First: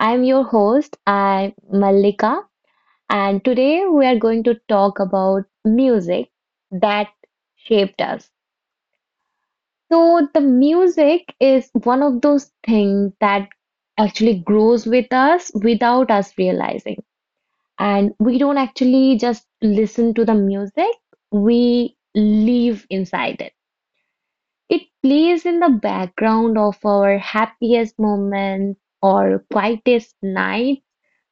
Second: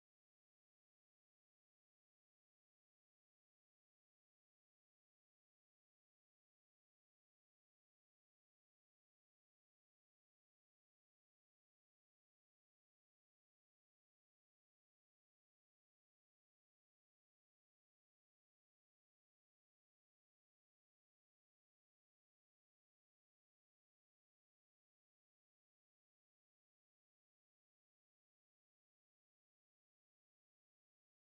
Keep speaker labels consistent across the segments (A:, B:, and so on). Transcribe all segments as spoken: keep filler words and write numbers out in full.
A: I'm your host, I'm Malika, and today we are going to talk about music that shaped us. So, the music is one of those things that actually grows with us without us realizing. And we don't actually just listen to the music, we live inside it. It plays in the background of our happiest moments, or quietest nights,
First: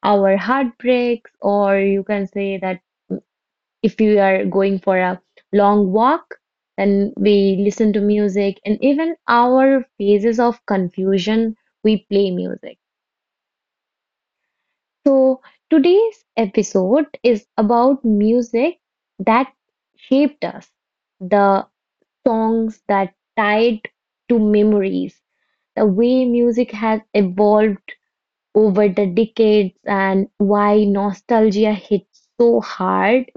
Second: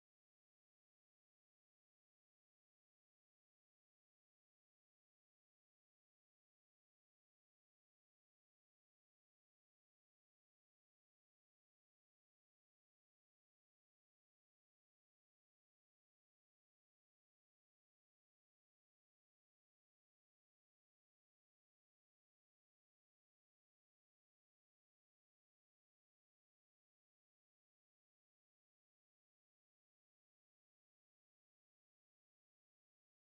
A: our heartbreaks, or you can say that if you are going for a long walk, then we listen to music, and even our phases of confusion, we play music. So today's episode is about music that shaped us, the songs that tied to memories, the way music has evolved over the decades and why nostalgia hits so hard.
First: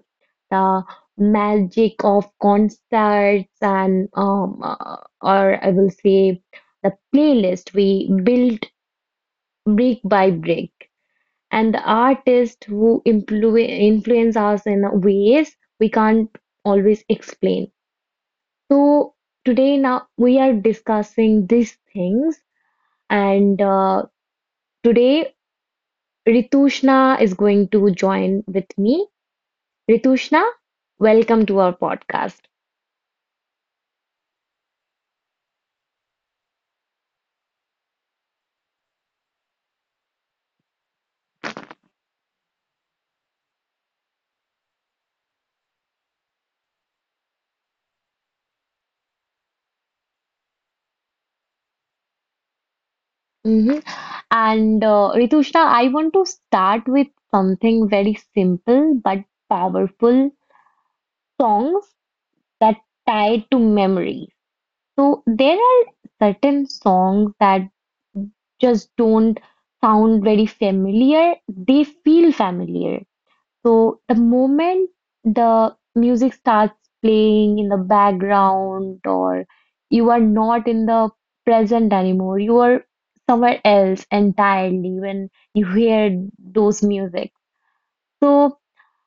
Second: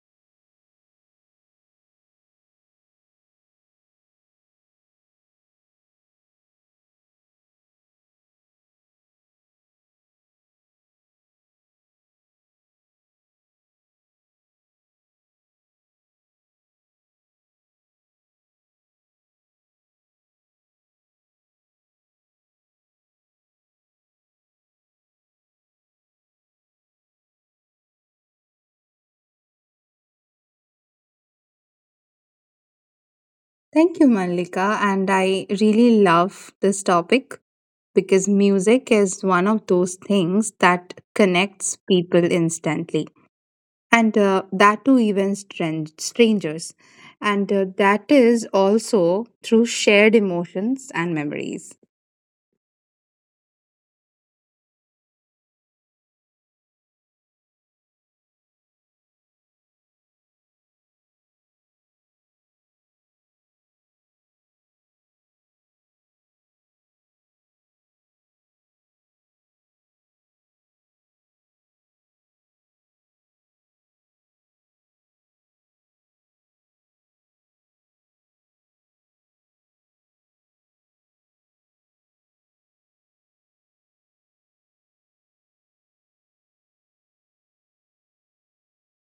A: The magic of concerts and um, uh, or I will say the playlist we built brick by brick and the artists who influ influence us in ways we can't always explain. So today now we are discussing these things, and uh, today Ritushna is going to join with me. Ritushna, welcome to our podcast.
B: Thank you, Malika, and I really love this topic because music is one of those things that connects people instantly, and uh, that to even stran- strangers. And uh, That is also through shared emotions and memories.
A: Hmm. And uh, Ritushna, I want to start with something very simple but powerful, songs that tie to memory. So there are certain songs that just don't sound very familiar. They feel familiar. So the moment the music starts playing in the background, or you are not in the present anymore, you are somewhere else entirely when you hear those music. So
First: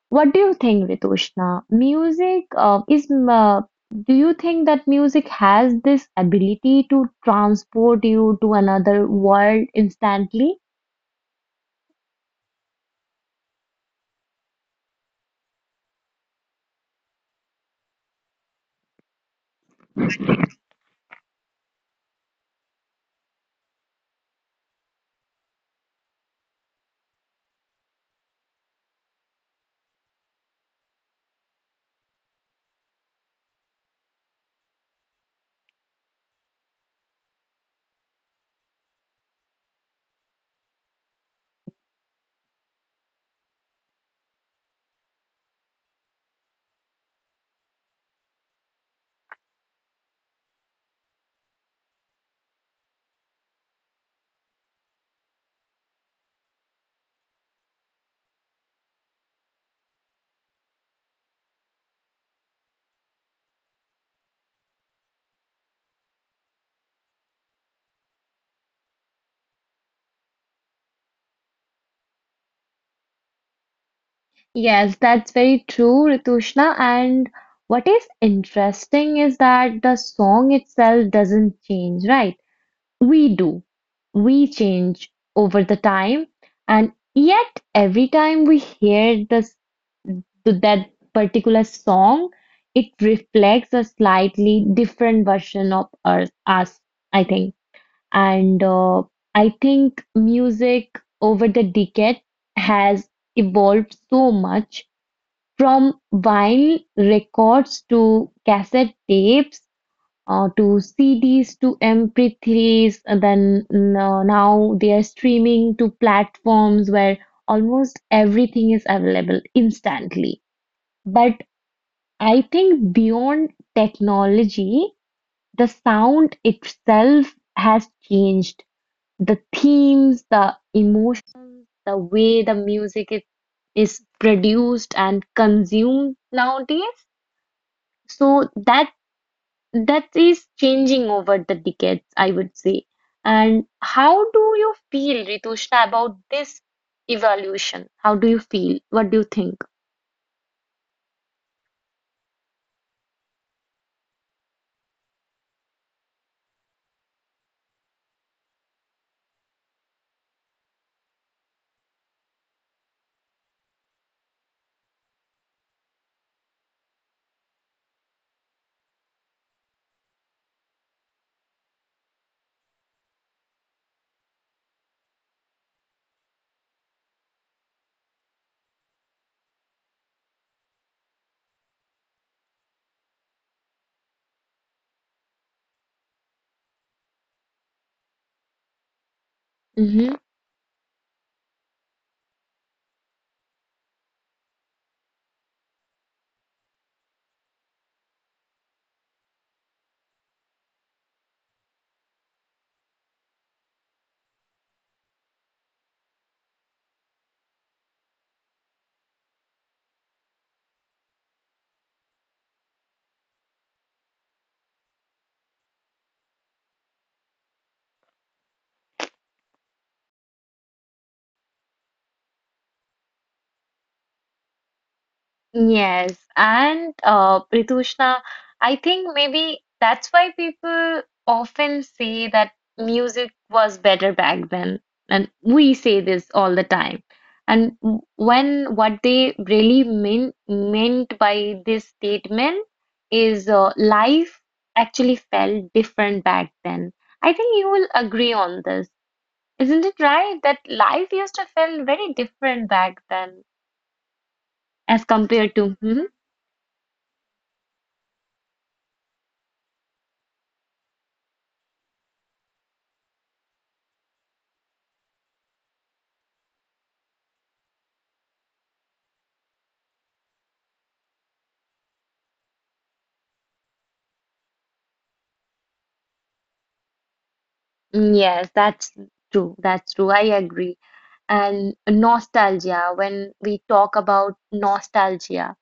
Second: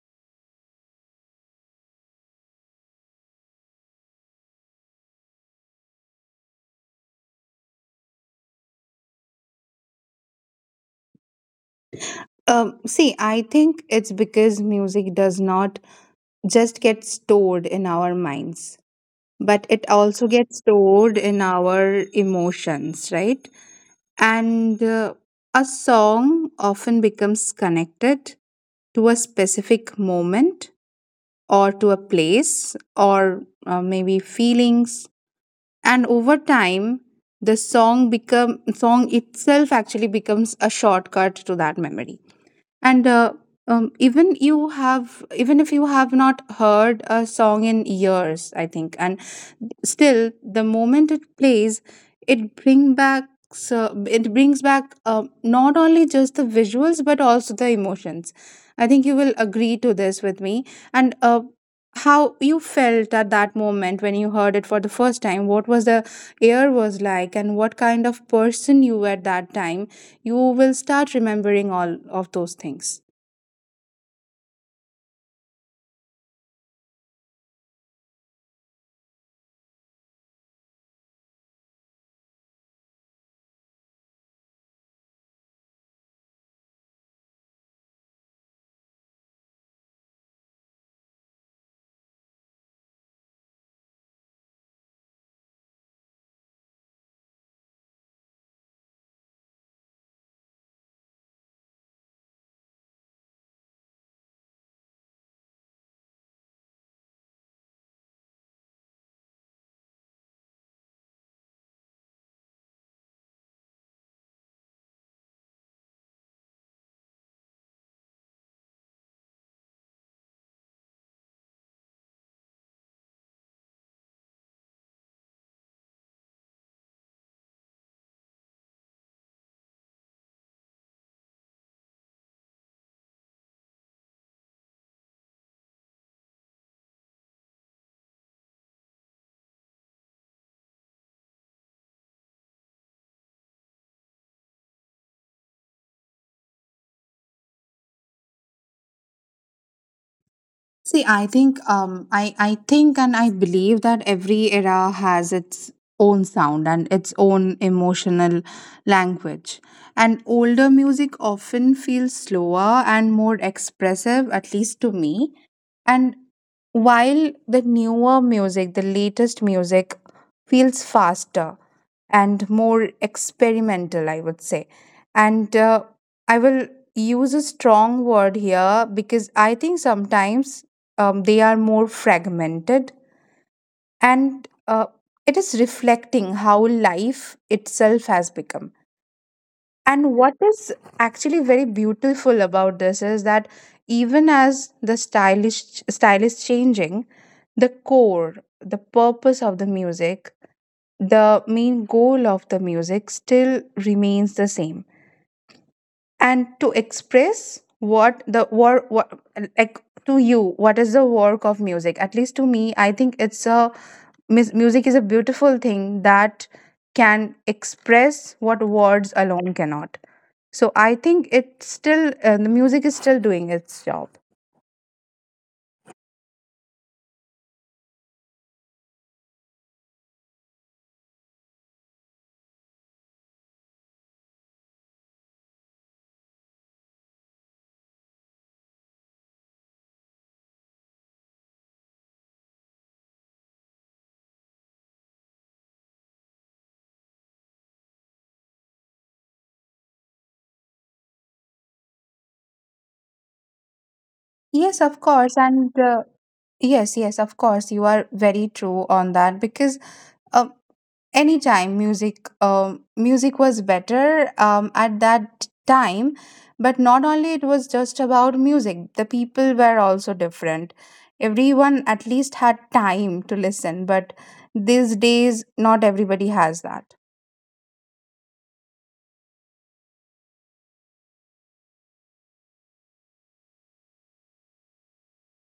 A: what do you think, Ritushna? Music uh, is. M- Uh, do you think that music has this ability to transport you to another world instantly?
B: Um, see, I think it's because music does not just get stored in our minds, but it also gets stored in our emotions, right? and uh, A song often becomes connected to a specific moment, or to a place, or uh, maybe feelings, and over time the song become song itself actually becomes a shortcut to that memory. And uh, um, Even you have even if you have not heard a song in years, I think, and still, the moment it plays, it bring back uh, it brings back uh, not only just the visuals but also the emotions. I think you will agree to this with me. And uh, How you felt at that moment when you heard it for the first time, what was the air was like, and what kind of person you were at that time, you will start remembering all of those things.
A: Yes, that's very true, Ritushna. And what is interesting is that the song itself doesn't change, right? We do. We change over the time, and yet every time we hear the to that particular song, it reflects a slightly different version of us, us I think. And uh, I think music over the decade has evolved so much, from vinyl records to cassette tapes, uh, to C Ds to M P threes, and then no- now they are streaming to platforms where almost everything is available instantly. But I think beyond technology, the sound itself has changed. The themes, the emotions, the way the music is, is produced and consumed nowadays. So that that is changing over the decades, I would say. And how do you feel, Ritushna, about this evolution? How do you feel? What do you think?
B: See, I think um I I think and I believe that every era has its own sound and its own emotional language. And older music often feels slower and more expressive, at least to me. And while the newer music, the latest music, feels faster and more experimental, I would say. And uh, I will use a strong word here, because I think sometimes um, they are more fragmented, and uh, it is reflecting how life itself has become. And what is actually very beautiful about this is that even as the stylish style is changing, the core, the purpose of the music, the main goal of the music, still remains the same, and to express what the work, what, like, to you, what is the work of music? At least to me, I think it's a Mus- music is a beautiful thing that can express what words alone cannot. So I think it's still, uh, the music is still doing its job.
A: Yes, and uh, Pritushna, I think maybe that's why people often say that music was better back then, and we say this all the time. And w- when what they really mean meant by this statement is uh, life actually felt different back then. I think you will agree on this, isn't it right? That life used to feel very different back then
B: Yes, of
A: as
B: course,
A: compared to.
B: and
A: Hmm?
B: uh, yes, yes, of course, you are very true on that, because uh, anytime music, um, music was better um, at that time. But not only it was just about music, the people were also different. Everyone at least had time to listen, but these days not everybody has that.
A: Mm, yes, that's true. That's true. I agree. And nostalgia, when we talk about nostalgia,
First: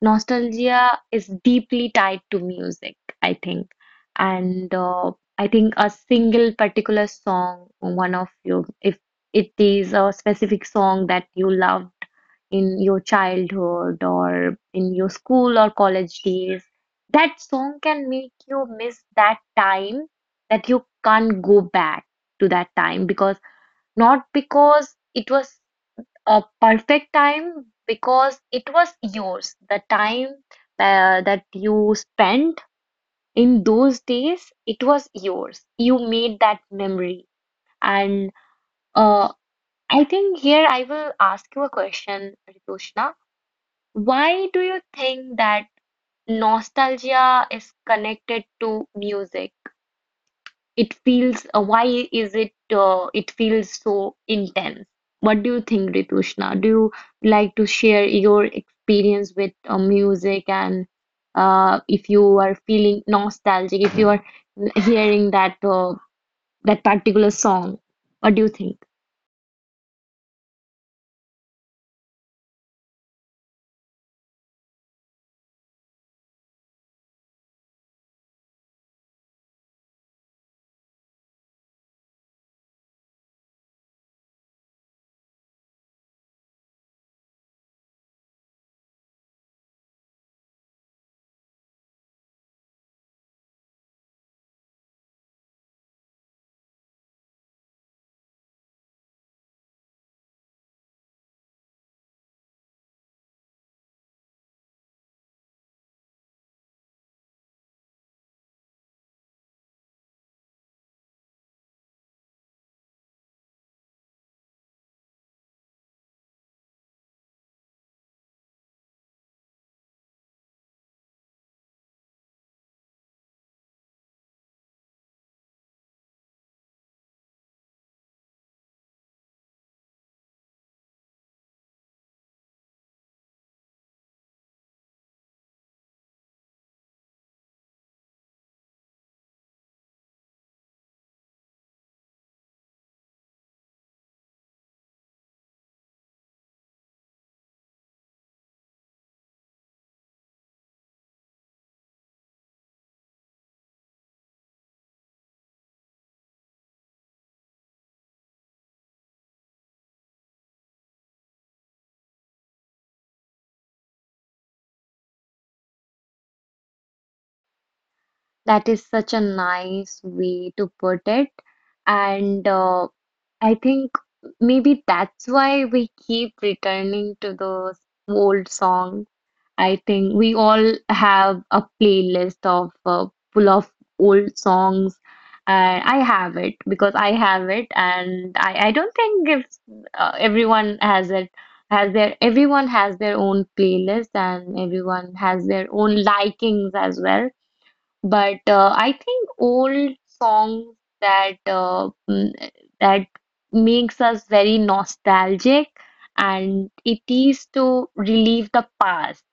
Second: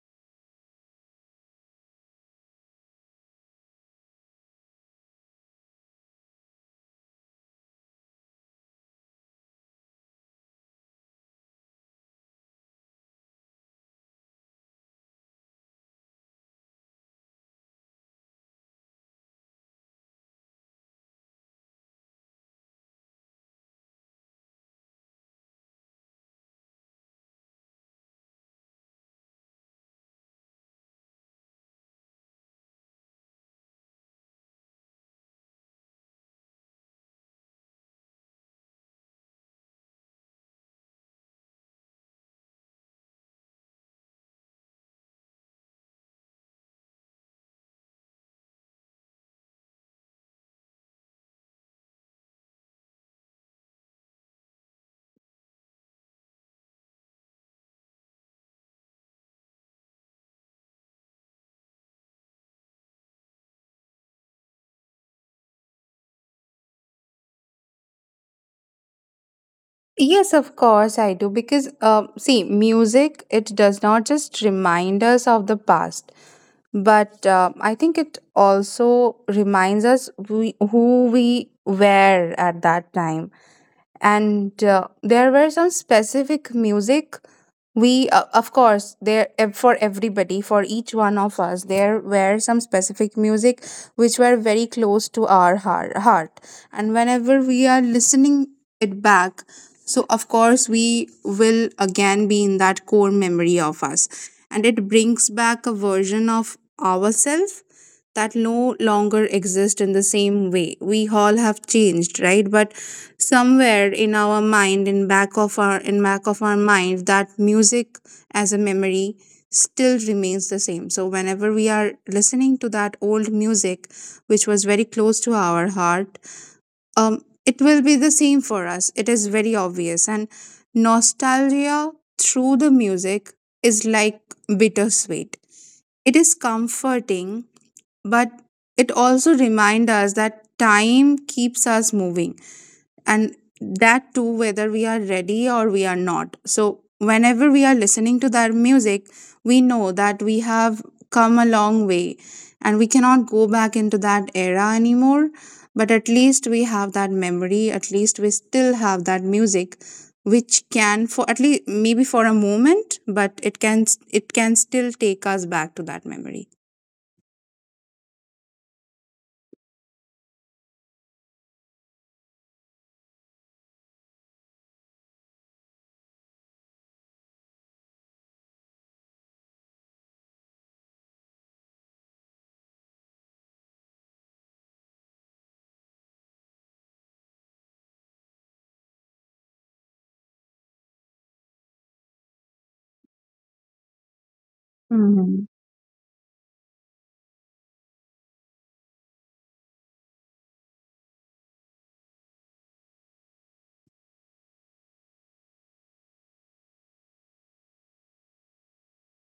A: nostalgia is deeply tied to music, I think. And uh, I think a single particular song, one of you, if it is a specific song that you loved in your childhood or in your school or college days, that song can make you miss that time, that you can't go back to that time, because not because it was a perfect time, because it was yours. The time uh, that you spent in those days, it was yours. You made that memory. And uh, I think here I will ask you a question, Ritushna. Why do you think that nostalgia is connected to music? It feels, uh, why is it uh, it feels so intense? What do you think, Ritushna? Do you like to share your experience with uh, music, and uh, if you are feeling nostalgic, if you are hearing that uh, that particular song, what do you think?
B: Yes, of course I do, because uh, see, music, it does not just remind us of the past, but uh, I think it also reminds us we, who we were at that time. And uh, There were some specific music we, uh, of course, there ev- for everybody, for each one of us, there were some specific music which were very close to our heart, heart and whenever we are listening it back, so of course we will again be in that core memory of us, and it brings back a version of ourselves that no longer exist in the same way. We all have changed, right? But somewhere in our mind, in back of our in back of our mind, that music as a memory still remains the same. So whenever we are listening to that old music, which was very close to our heart, um, it will be the same for us. It is very obvious. And nostalgia through the music is like bittersweet. It is comforting, but it also reminds us that time keeps us moving, and that too, whether we are ready or we are not. So whenever we are listening to that music, we know that we have come a long way and we cannot go back into that era anymore, but at least we have that memory, at least we still have that music, which can, for at least maybe for a moment, but it can it can still take us back to that memory.
A: That is such a nice way to put it, and uh, I think maybe that's why we keep returning to those old songs. I think we all have a playlist of uh, full of old songs. And I have it, because I have it, and I, I don't think if uh, everyone has it, has their everyone has their own playlist, and everyone
B: Hmm.
A: has their own likings as well. But uh, I think old songs that uh, mm, that makes us very nostalgic, and it is to relieve the past,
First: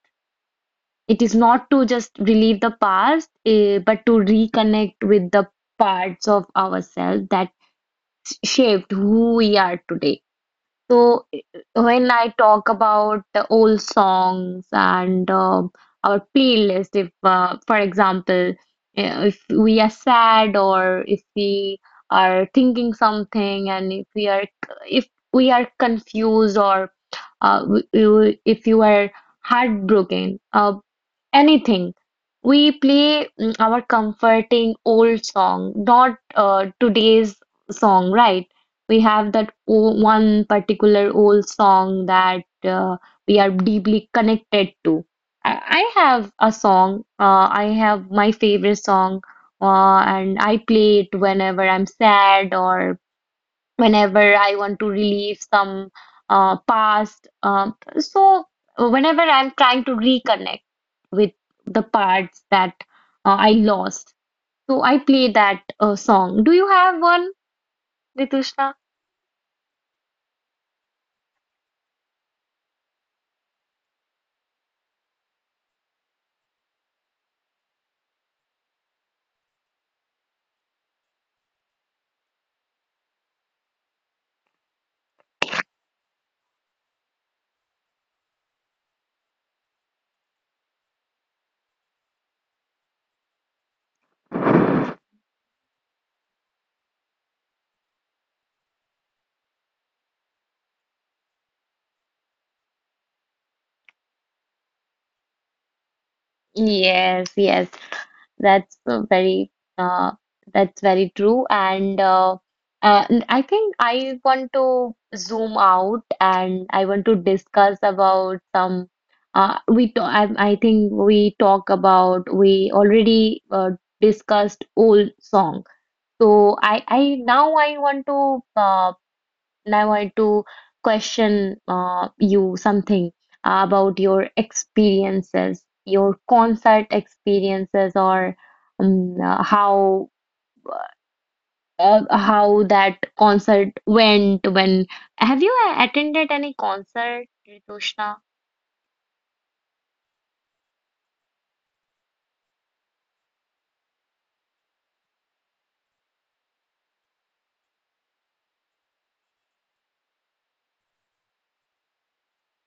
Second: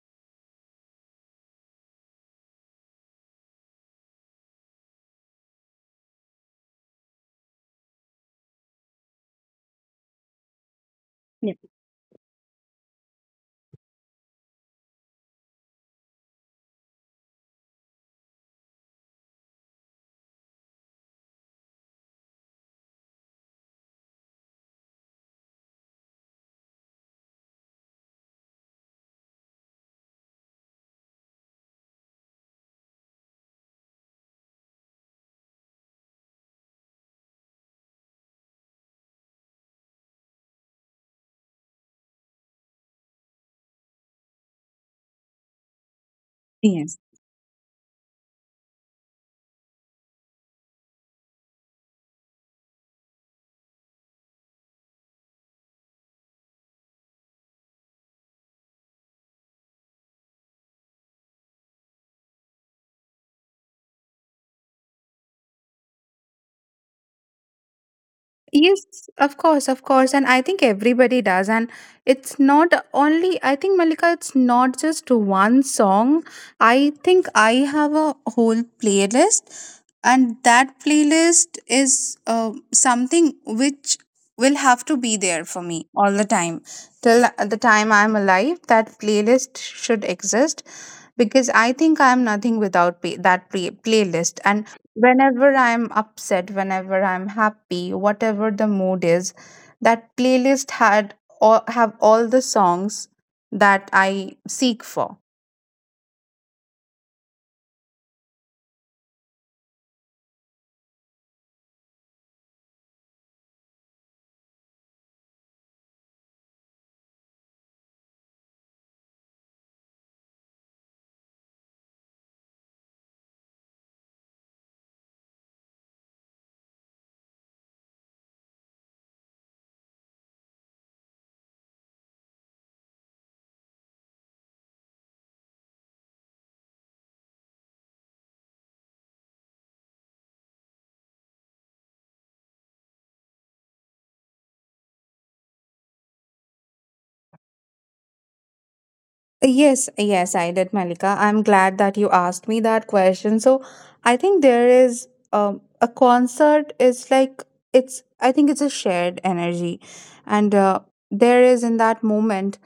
A: it is not to just relieve the past, eh, but to reconnect with the parts of ourselves that shaped who we are today. So i- when I talk about the old songs and um our playlist, if uh, for example, uh, if we are sad, or if we are thinking something, and if we are, if we are confused, or uh, w- w- if you are heartbroken, uh, anything. We play mm, our comforting old song, not uh, today's song, right? We have that o- one particular old song that uh, we are deeply connected to. I, I have a song, uh, I have my favorite song, uh, and I play it whenever I'm sad, or whenever I want to relieve some uh, past. Um, so, whenever I'm trying to reconnect with the parts that uh, I lost, so I play that uh, song. Do you have one, Ritushna?
B: Yes, of course, of course. And I think everybody does. And it's not only, I think, Malika, it's not just one song. I think I have a whole playlist, and that playlist is uh, something which will have to be there for me all the time. Till the time I'm alive, that playlist should exist, because I think I'm nothing without pay- that play- playlist. And whenever I'm upset, whenever I'm happy, whatever the mood is, that playlist had all, have all the songs that I seek for.
A: Yes, yes, that's uh, very uh, that's very true. And uh, uh, n- I think I want to zoom out and I want to discuss about some. Uh, we to I, I think we talk about we already uh, discussed old song. So I I now I want to uh, and I want to question uh, you something about your experiences, your concert experiences, or um, uh, how uh, how that concert went. When have you attended any concert, Ritushna?
B: Yes, yes, I did, Malika. I'm glad that you asked me that question. So I think there is, um, a concert is like, it's, I think it's a shared energy, and uh, there is, in that moment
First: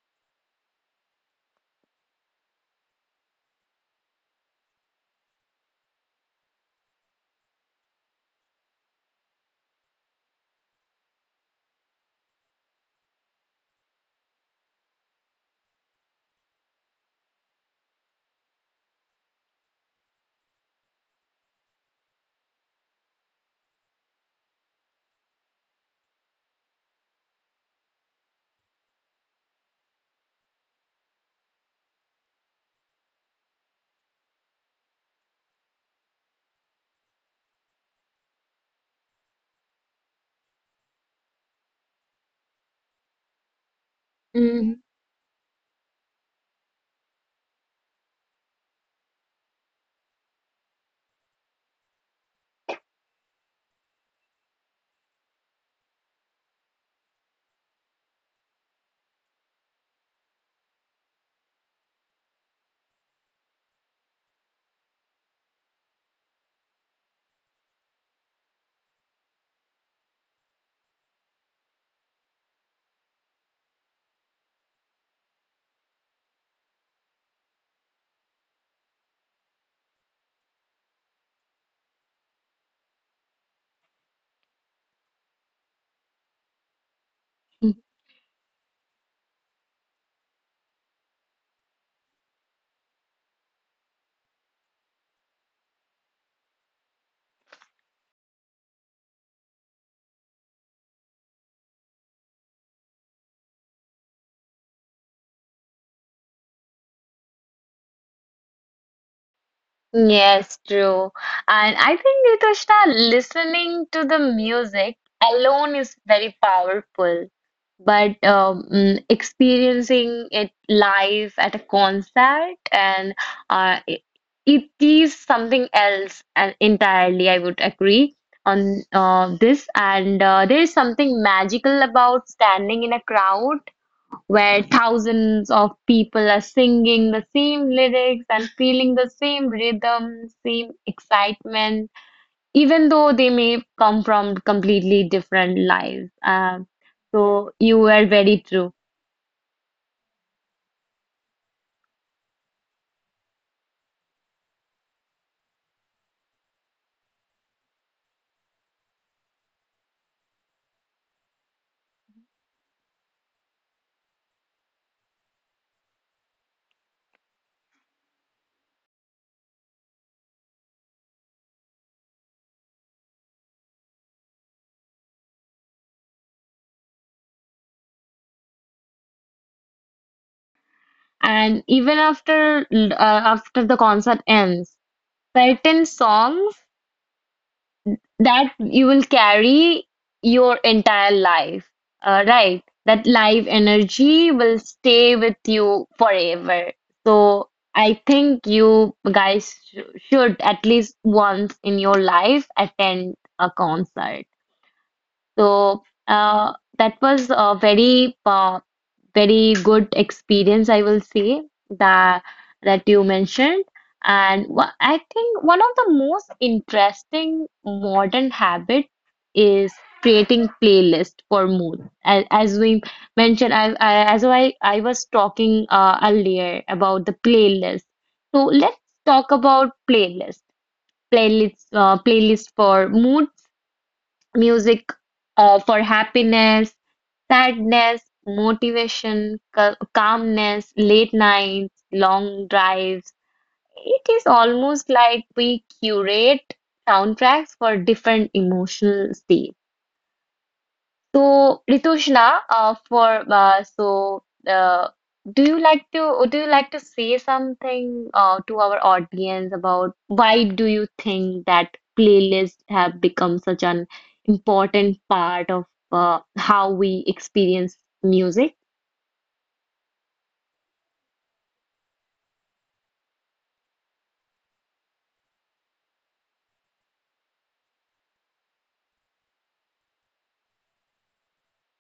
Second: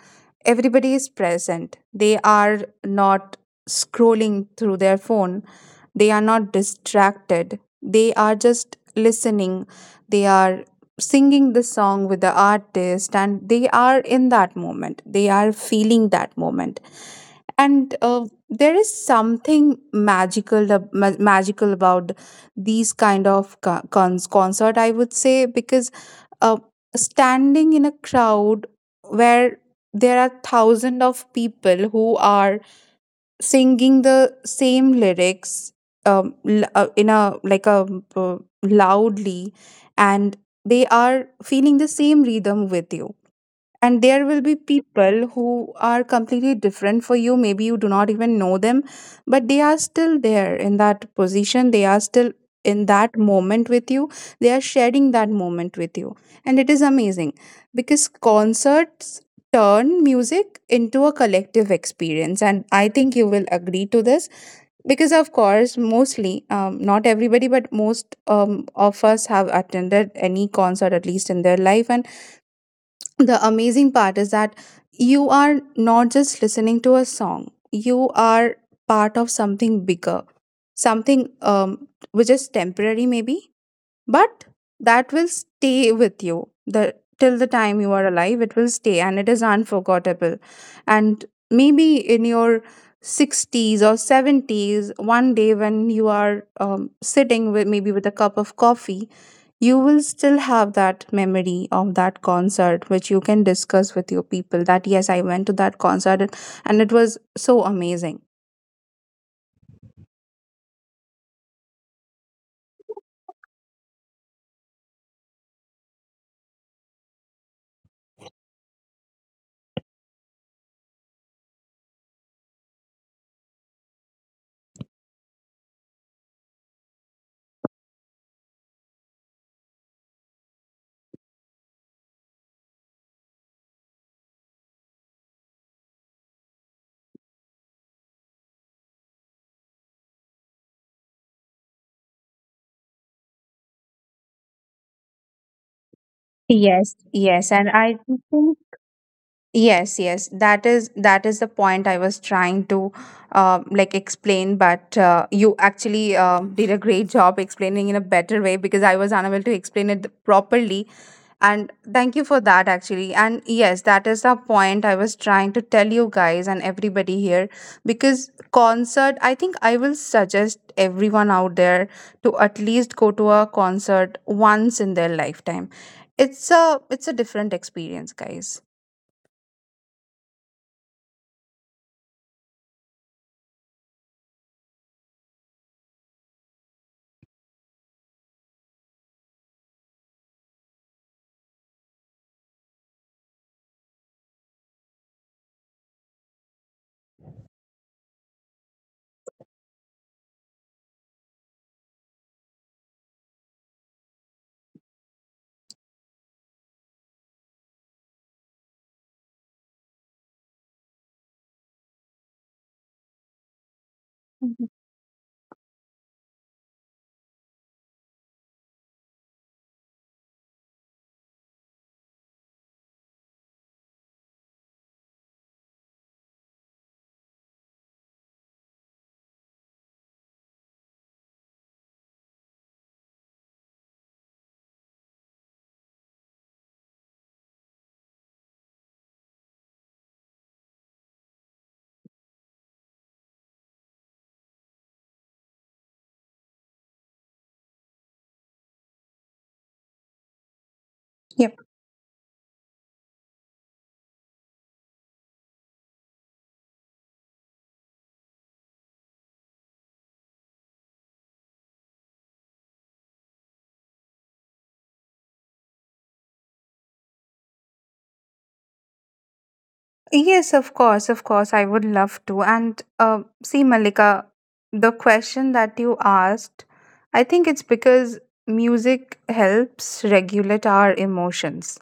B: everybody is present. They are not scrolling through their phone. They are not distracted. They are just listening. They are singing the song with the artist, and they are in that moment. They are feeling that moment. And uh, There is something magical ab- ma- magical about these kind of co- cons- concert, I would say, because uh, standing in a crowd where there are thousands of people who are singing the same lyrics, um, l- uh, in a like a uh, loudly, and they are feeling the same rhythm with you. And there will be
A: Mm.
B: people who are completely different for you, maybe you do not even know them, but they are still there in that position, they are still in that moment with you, they are sharing that moment with you, and it is amazing, because concerts turn music into a collective experience. And I think you will agree to this, because of course, mostly, um, not everybody, but most um, of us have attended any concert at least in their life. And the amazing part is that you are not just listening to a song, you are part of something bigger, something, um, which is temporary maybe, but that will stay with you the till the time you are alive, it will stay, and it is unforgettable. And maybe in your sixties or seventies, one day, when you are um, sitting with maybe with a cup of coffee, you will still have that memory of that concert, which you can discuss with your people, that yes, I went to that concert, and and it was so amazing.
A: Yes, true. And I think, Nitushna, listening to the music alone is very powerful. But um, mm, experiencing it live at a concert and uh, it, it is something else and entirely. I would agree on uh, this. And uh, there is something magical about standing in a crowd where thousands of people are singing the same lyrics and feeling the same rhythm, same excitement, even though they may come from completely different lives. Um,
B: Yes,
A: so
B: yes, and
A: you
B: I
A: were very
B: think
A: true.
B: Yes, yes, that is that is the point I was trying to uh, like explain, but uh, you actually uh, did a great job explaining in a better way, because I was unable to explain it properly, and thank you for that actually. And yes, that is the point I was trying to tell you guys and everybody here, because concert, I think I will suggest everyone out there to at least go to a concert once in their lifetime. It's a it's a different experience, guys.
A: And even after uh, after the concert ends, certain songs that you will carry your entire life, uh, right? That life energy will stay with you forever. So I think you guys sh should at least once in your life attend a concert. So uh, that was a very uh, very good experience, I will say that that you mentioned. And
B: Mhm.
A: wha- I think one of the most interesting modern habit is creating playlist for mood. As, as we mentioned, I, I as I I was talking uh, earlier about the playlist. So let's talk about playlist. Playlist uh, playlist for mood music uh, for happiness, sadness, motivation, cal- calmness, late nights, long drives. It is almost like we curate soundtracks for different emotional states. So, Ritushna, uh, for uh, so uh, do you like to do you like to say something uh, to our audience about why do you think that playlists have become such an important part of uh, how we experience music?
B: Yes, of course, of course, I would love to. And uh, See, Malika, the question that you asked, I think it's because music helps regulate our emotions.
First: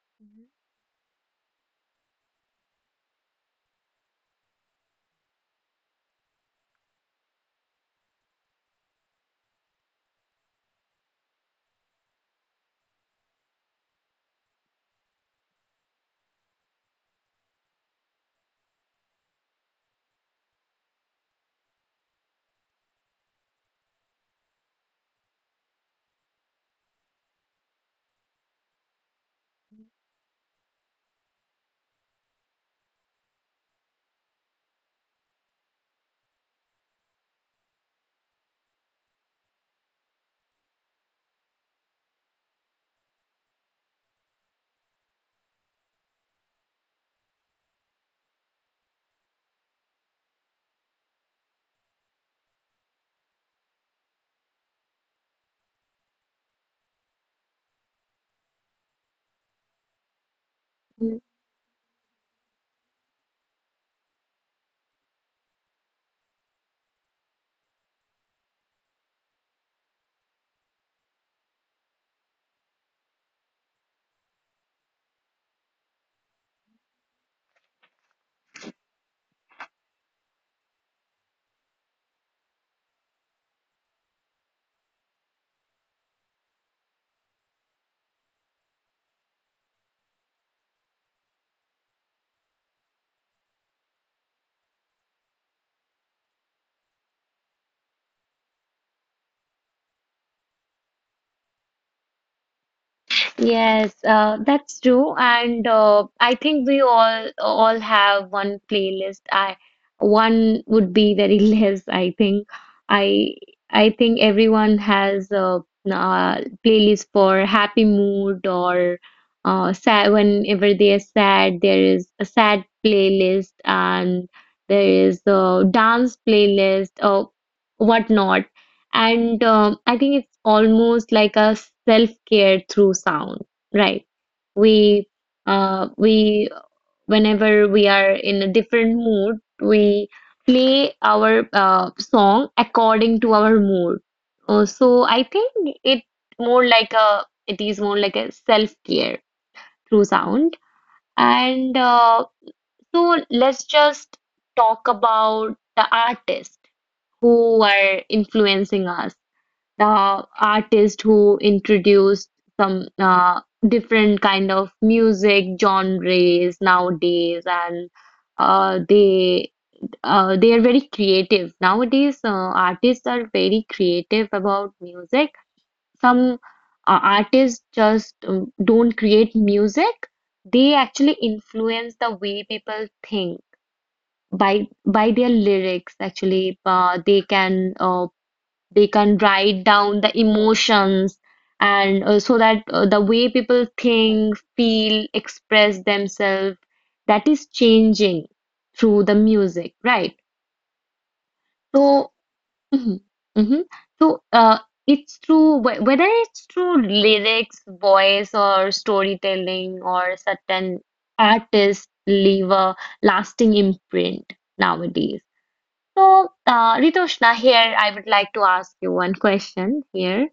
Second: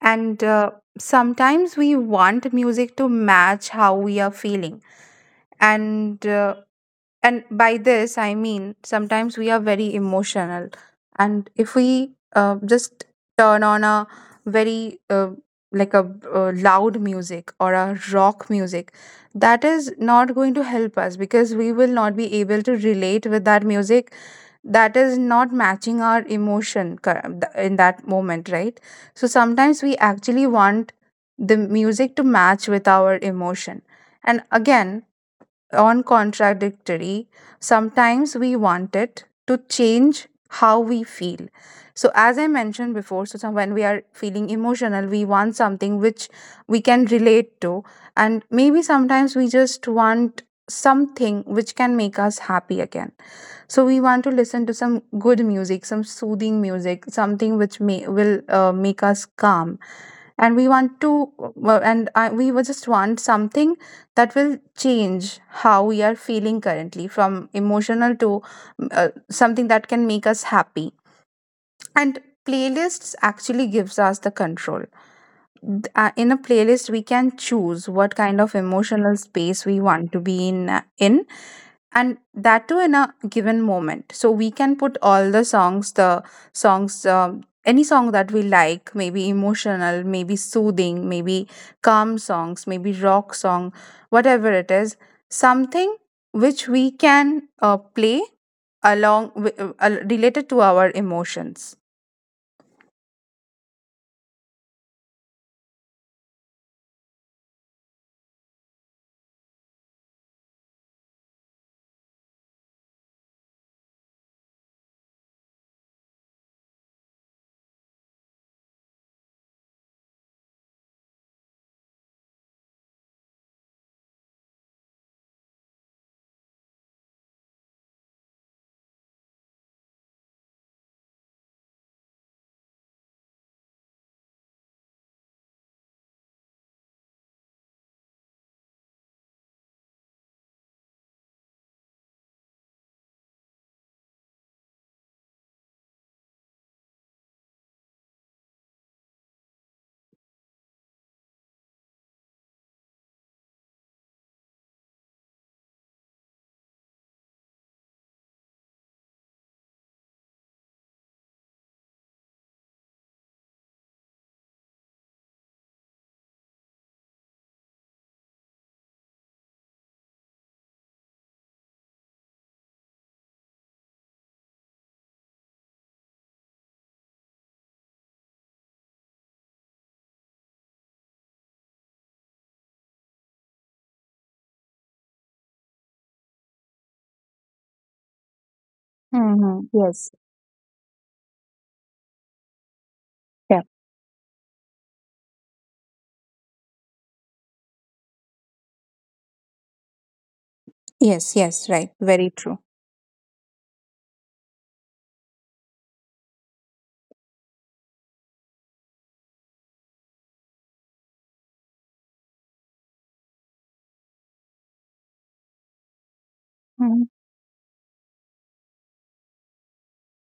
B: And uh, Sometimes we want music to match how we are feeling. And uh, and by this I mean, sometimes we are very emotional, and if we uh, just turn on a very, uh, like a uh, loud music or a rock music, that is not going to help us, because we will not be able to relate with that music, that is not matching our emotion cur- th- in that moment, right? So sometimes we actually want the music to match with our emotion, and again, on contradictory. Sometimes we want it to change how we feel. So, as I mentioned before, so some- when we are feeling emotional, we want something which we can relate to, and maybe sometimes we just want something which can make us happy again. So we want to listen to some good music, some soothing music, something which may will uh, make us calm. And we want
A: Mm,
B: to, well, and I, we will just want something that will change how we are feeling currently, from emotional to, mm, uh, something that can make us happy. And playlists actually gives us the control. Th- uh, In a playlist, we can choose what kind of emotional space we want to be in. Uh, In and that too in a given moment, so we can put all the songs the songs, um, any song that we like, maybe emotional, maybe soothing, maybe calm songs, maybe rock song, whatever it is, something which we can uh, play along with, uh, uh, related to our emotions.
A: yes, uh, that's true, and uh, I think we all all have one playlist. I one would be very less. I think I I think everyone has a, uh playlist for happy mood or uh, sad. Whenever they are sad, there is a sad playlist, and there is a dance playlist or whatnot. And um, I think it's almost like a self-care through sound, right? We, uh, we, Whenever we are in a different mood, we play our uh, song according to our mood. Uh, so I think it more like a, it is more like a self-care through sound. And uh, So let's just talk about the artists who are influencing us, uh, artist who introduced some uh, different kind of music genres nowadays, and uh, they uh, they are very creative nowadays. Uh, artists are very creative about music. Some uh, artists just um, don't create music, they actually influence the way people think by by their lyrics. Actually, uh, they can uh, they can write
B: Hmm.
A: down
B: Yes.
A: the emotions, and uh, so that uh, the way
B: Yeah.
A: people think, feel, express themselves, that is changing through the music, right?
B: Yes, yes, right,
A: So,
B: very true.
A: mhm, mhm. So, uh, it's through wh- whether it's through lyrics, voice, or storytelling, or certain artists leave a lasting imprint nowadays. So, uh, Ritoshna, here I would like to ask you one question here.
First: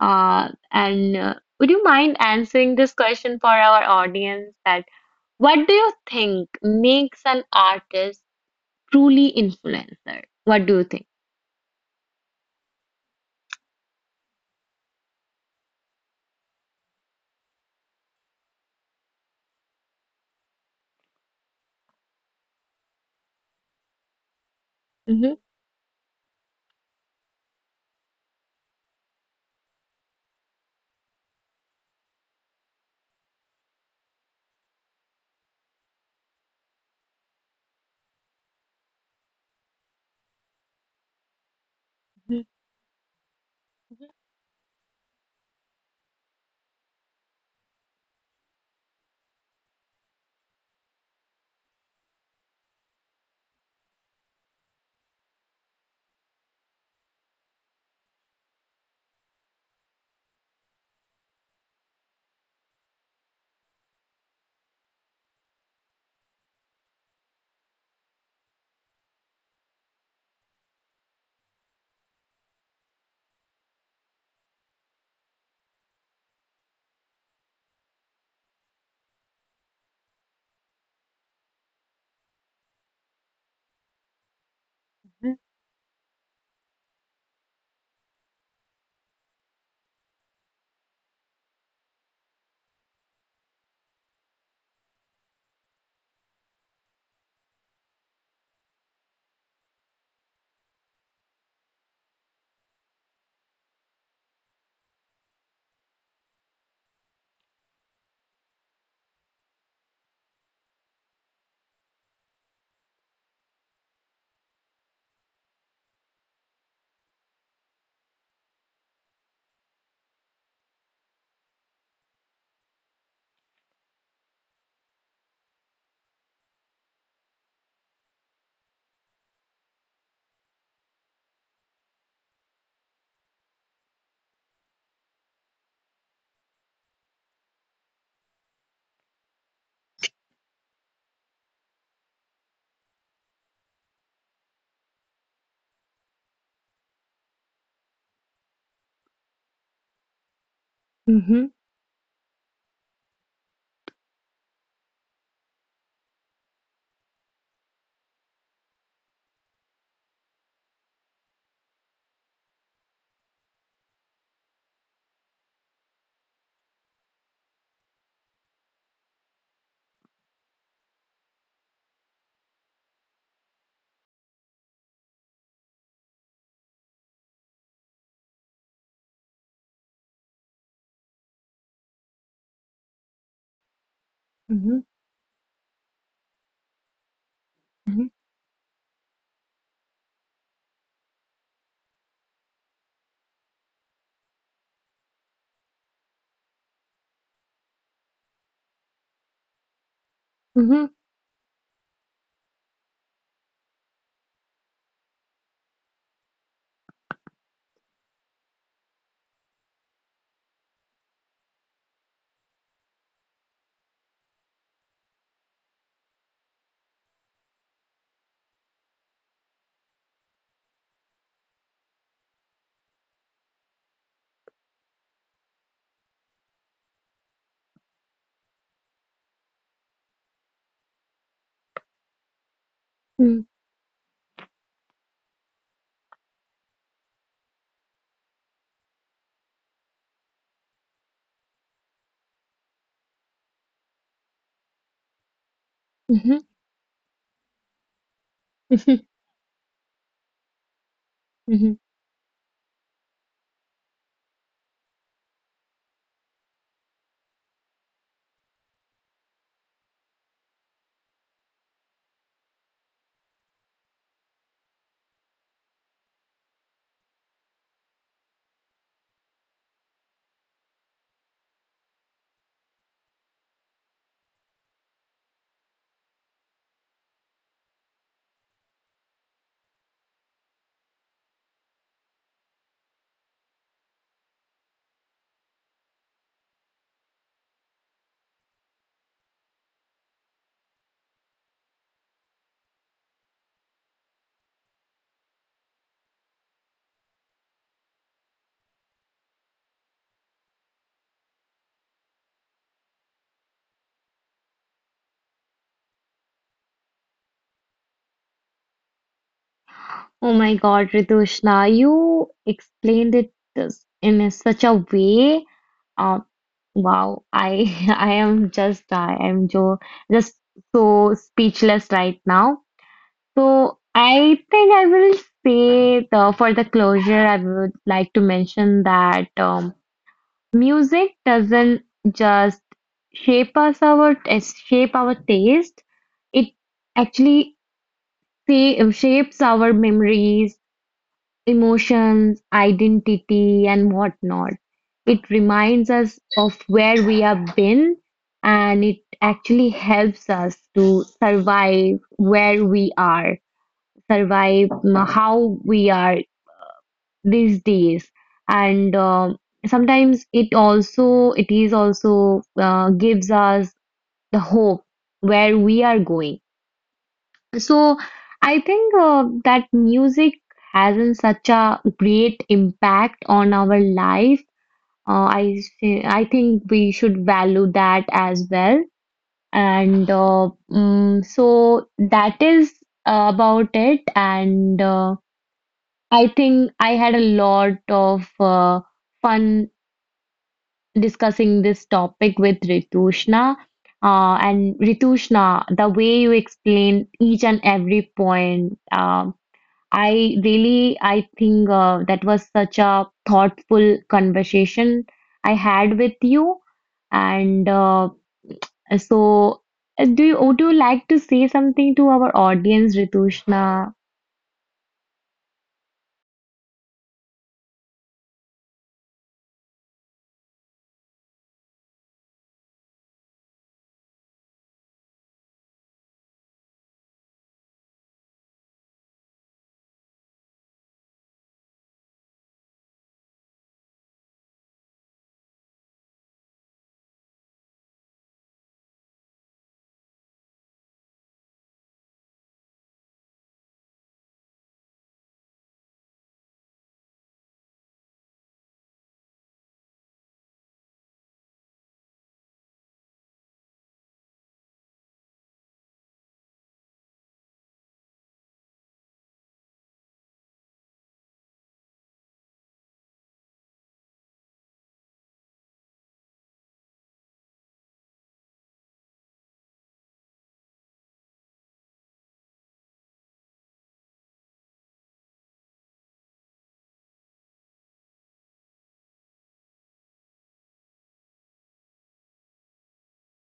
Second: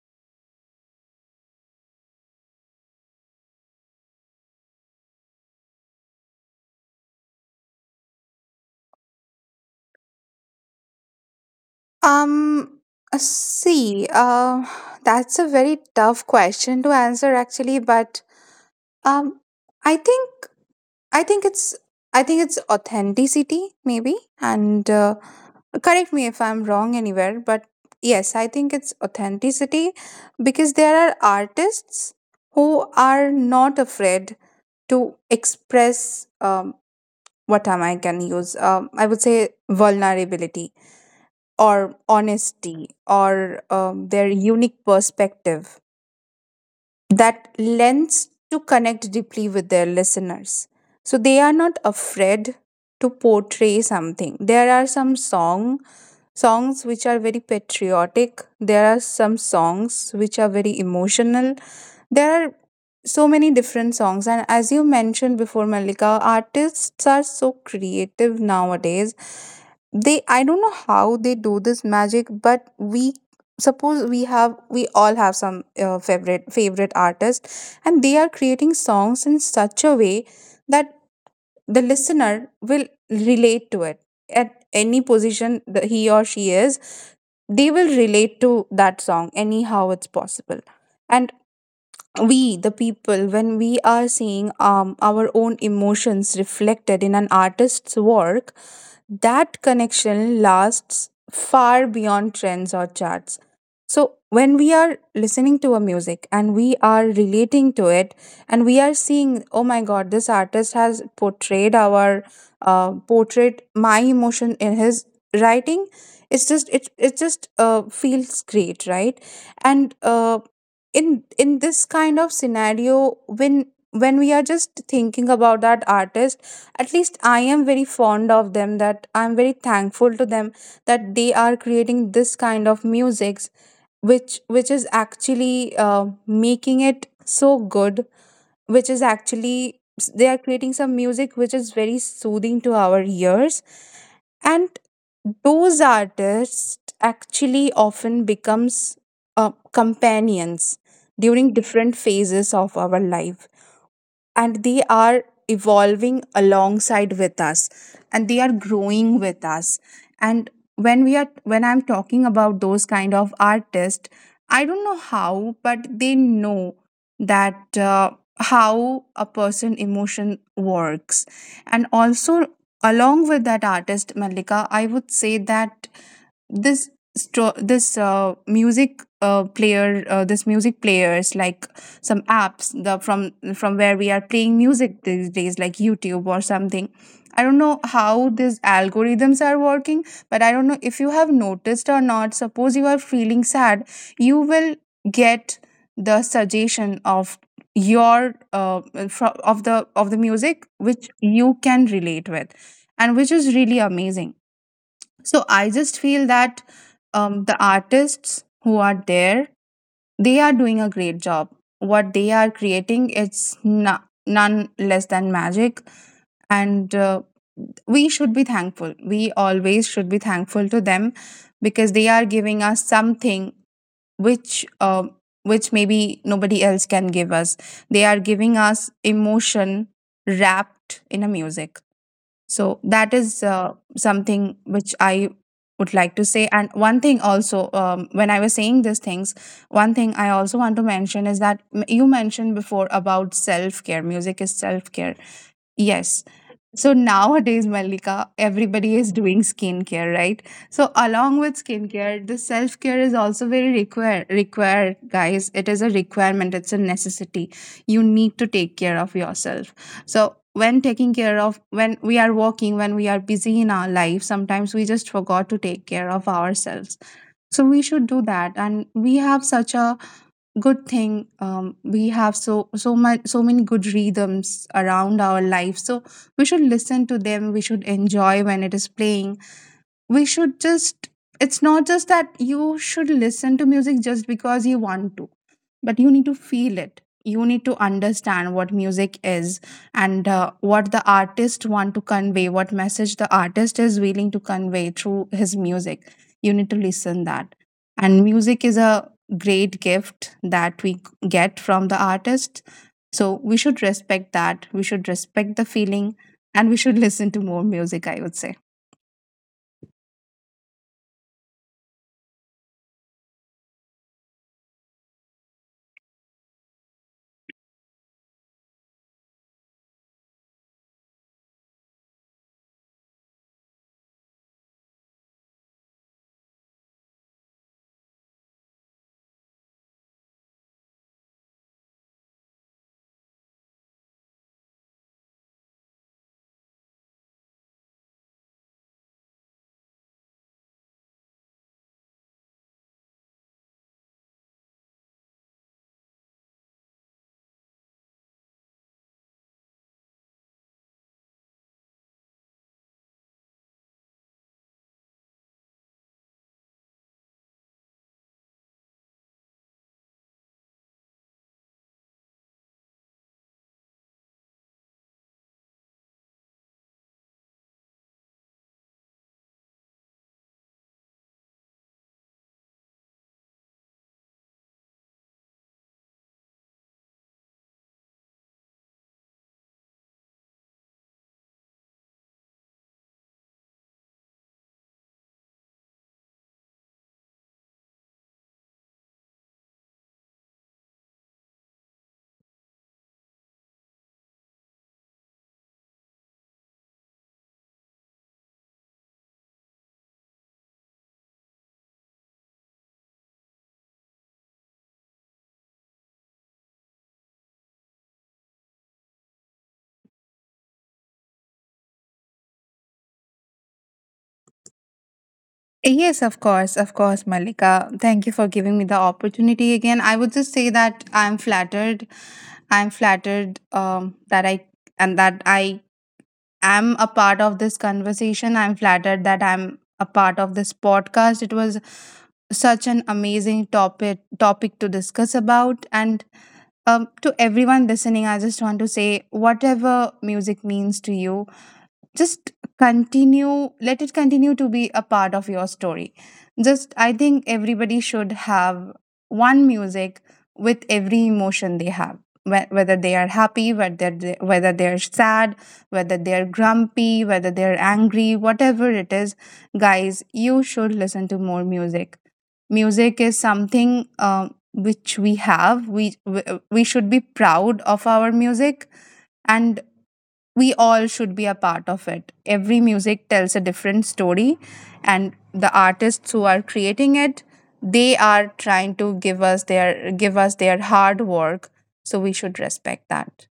A: Uh, and uh, would you mind answering this question for our audience, that what do you think makes an artist truly influencer? What do you think?
B: Um, uh, see, uh, that's a very tough question to answer actually, but um, I think I think it's I think it's authenticity maybe, and uh,
A: Mm-hmm.
B: correct me if I'm wrong anywhere, but yes, I think it's authenticity because there are artists who are not afraid to express um, what am I can use um, I would say vulnerability or
A: Mm-hmm.
B: honesty or um, their unique perspective that lends to connect deeply with their listeners. So they are not afraid to portray something. There are some song songs which are very patriotic. There are some songs which are very emotional. There are so many different songs, and as you mentioned before, Malika, artists are so creative nowadays. They, I don't know how they do this magic, but we suppose we have we all have some uh, favorite favorite artist, and they are creating songs in such a way that the listener will relate to it at any position that he or she is. They will relate to that song anyhow it's possible. And we the people, when we are seeing um, our own emotions reflected in an artist's work, that connection lasts far beyond trends or charts. So, when we are listening to a music and we are relating to it, and we are seeing, oh my god, this artist has portrayed our uh, portrait, my emotion in his writing. It's just it it just uh, feels great, right? And uh, in in this kind of scenario, when when we are just thinking about that artist, at least I am very fond of them, that I'm very thankful to them that they are creating this kind of musics, which which is actually uh, making it so good, which is actually they are creating some music which is very soothing to our ears. And those artists actually often becomes uh, companions
A: Mm-hmm.
B: during different phases of our life, and they are evolving alongside with us and they are growing with us. And when we are when I'm talking about those kind of artists, I don't know how, but they know that uh, how a person emotion works. And also, along with that artist, Malika, I would say that this stro- this uh, music uh, player, uh, this music players like some apps, the from from where we are playing
A: Mm-hmm.
B: music these days, like YouTube or something. I don't know how these algorithms are working, but I don't know if you have noticed or not. Suppose you are feeling sad, you will get the suggestion of your uh, fro- of the of the music
A: Mm-hmm.
B: which you can relate with, and which is really amazing. So I just feel that um, the artists who are there, they are doing a great job. What they are creating, it's no, none less than magic, and uh, we should be thankful. We always should be thankful to them because they are giving us something which. Uh, which maybe nobody else can give us. They are giving us emotion wrapped in a music. So that
A: Mm-hmm.
B: is uh, something which I would like to say. And one thing also, um, when I was saying these things, one thing I also want to mention is that m- you mentioned before about self care. Music is self care. Yes. So nowadays, Malika, everybody
A: Mm-hmm.
B: is doing skincare, right? So along with skincare, the self-care is also very require required, guys. It is a requirement, it's a necessity. You need to take care of yourself. So when taking care of when we are working, when we are busy in our life, sometimes we just forgot to take care of ourselves. So we should do that. And we have such a good thing. Um, we have so so much so many good rhythms around our life, so we should listen to them, we should enjoy when it is playing. We should just, it's not just that you should listen to music just because you want to, but you need to feel it, you need to understand what music is, and uh, what the artist want to convey, what message the artist is willing to convey through his music. You need to listen that. And music is a great gift that we get from the artist, so we should respect that, we should respect the feeling, and we should listen to more music, I would say.
A: Oh my God, Ridoshna, you explained it this- in a such a way. Uh, wow, I I am just I am jo just so speechless right now. So I think I will say the, for the closure, I would like to mention that um, music doesn't just shape us our shape our taste. It actually say, shapes our memories, emotions, identity, and whatnot. It reminds us of where we have been, and it actually helps us to survive where we are, survive mm, how we are these days. And um sometimes it also it is also uh, gives us the hope where we are going. So I think uh, that music has in such a great impact on our life. Uh, I thi- I think we should value that as well. And uh, mm, so that is uh, about it. And uh, I think I had a lot of uh, fun discussing this topic with Ritushna. Uh, and Ritushna, the way you explained each and every point, um, I really, I think uh, that was such a thoughtful conversation I had with you. And uh, so, uh, do you, would you like to say something to our audience, Ritushna?
B: Yes, of course, of course, Malika. Thank you for giving me the opportunity again. I would just say that I'm flattered. I'm flattered um, that I and that I am a part of this conversation. I'm flattered that I'm a part of this podcast. It was such an amazing topic topic to discuss about. And um, To everyone listening, I just want to say whatever music means to you, just continue, let it continue to be a part of your story. Just I think everybody should have one music with every emotion they have. Whe- whether they are happy, whether they, whether they're sad, whether they're grumpy, whether they're angry, whatever it is, guys, you should listen to more music. Music is something, um, which we have we we we should be proud of our music, and we all should be a part of it. Every music tells a different story, and the artists who are creating it, they are trying to give us their give us their hard work. So we should respect that.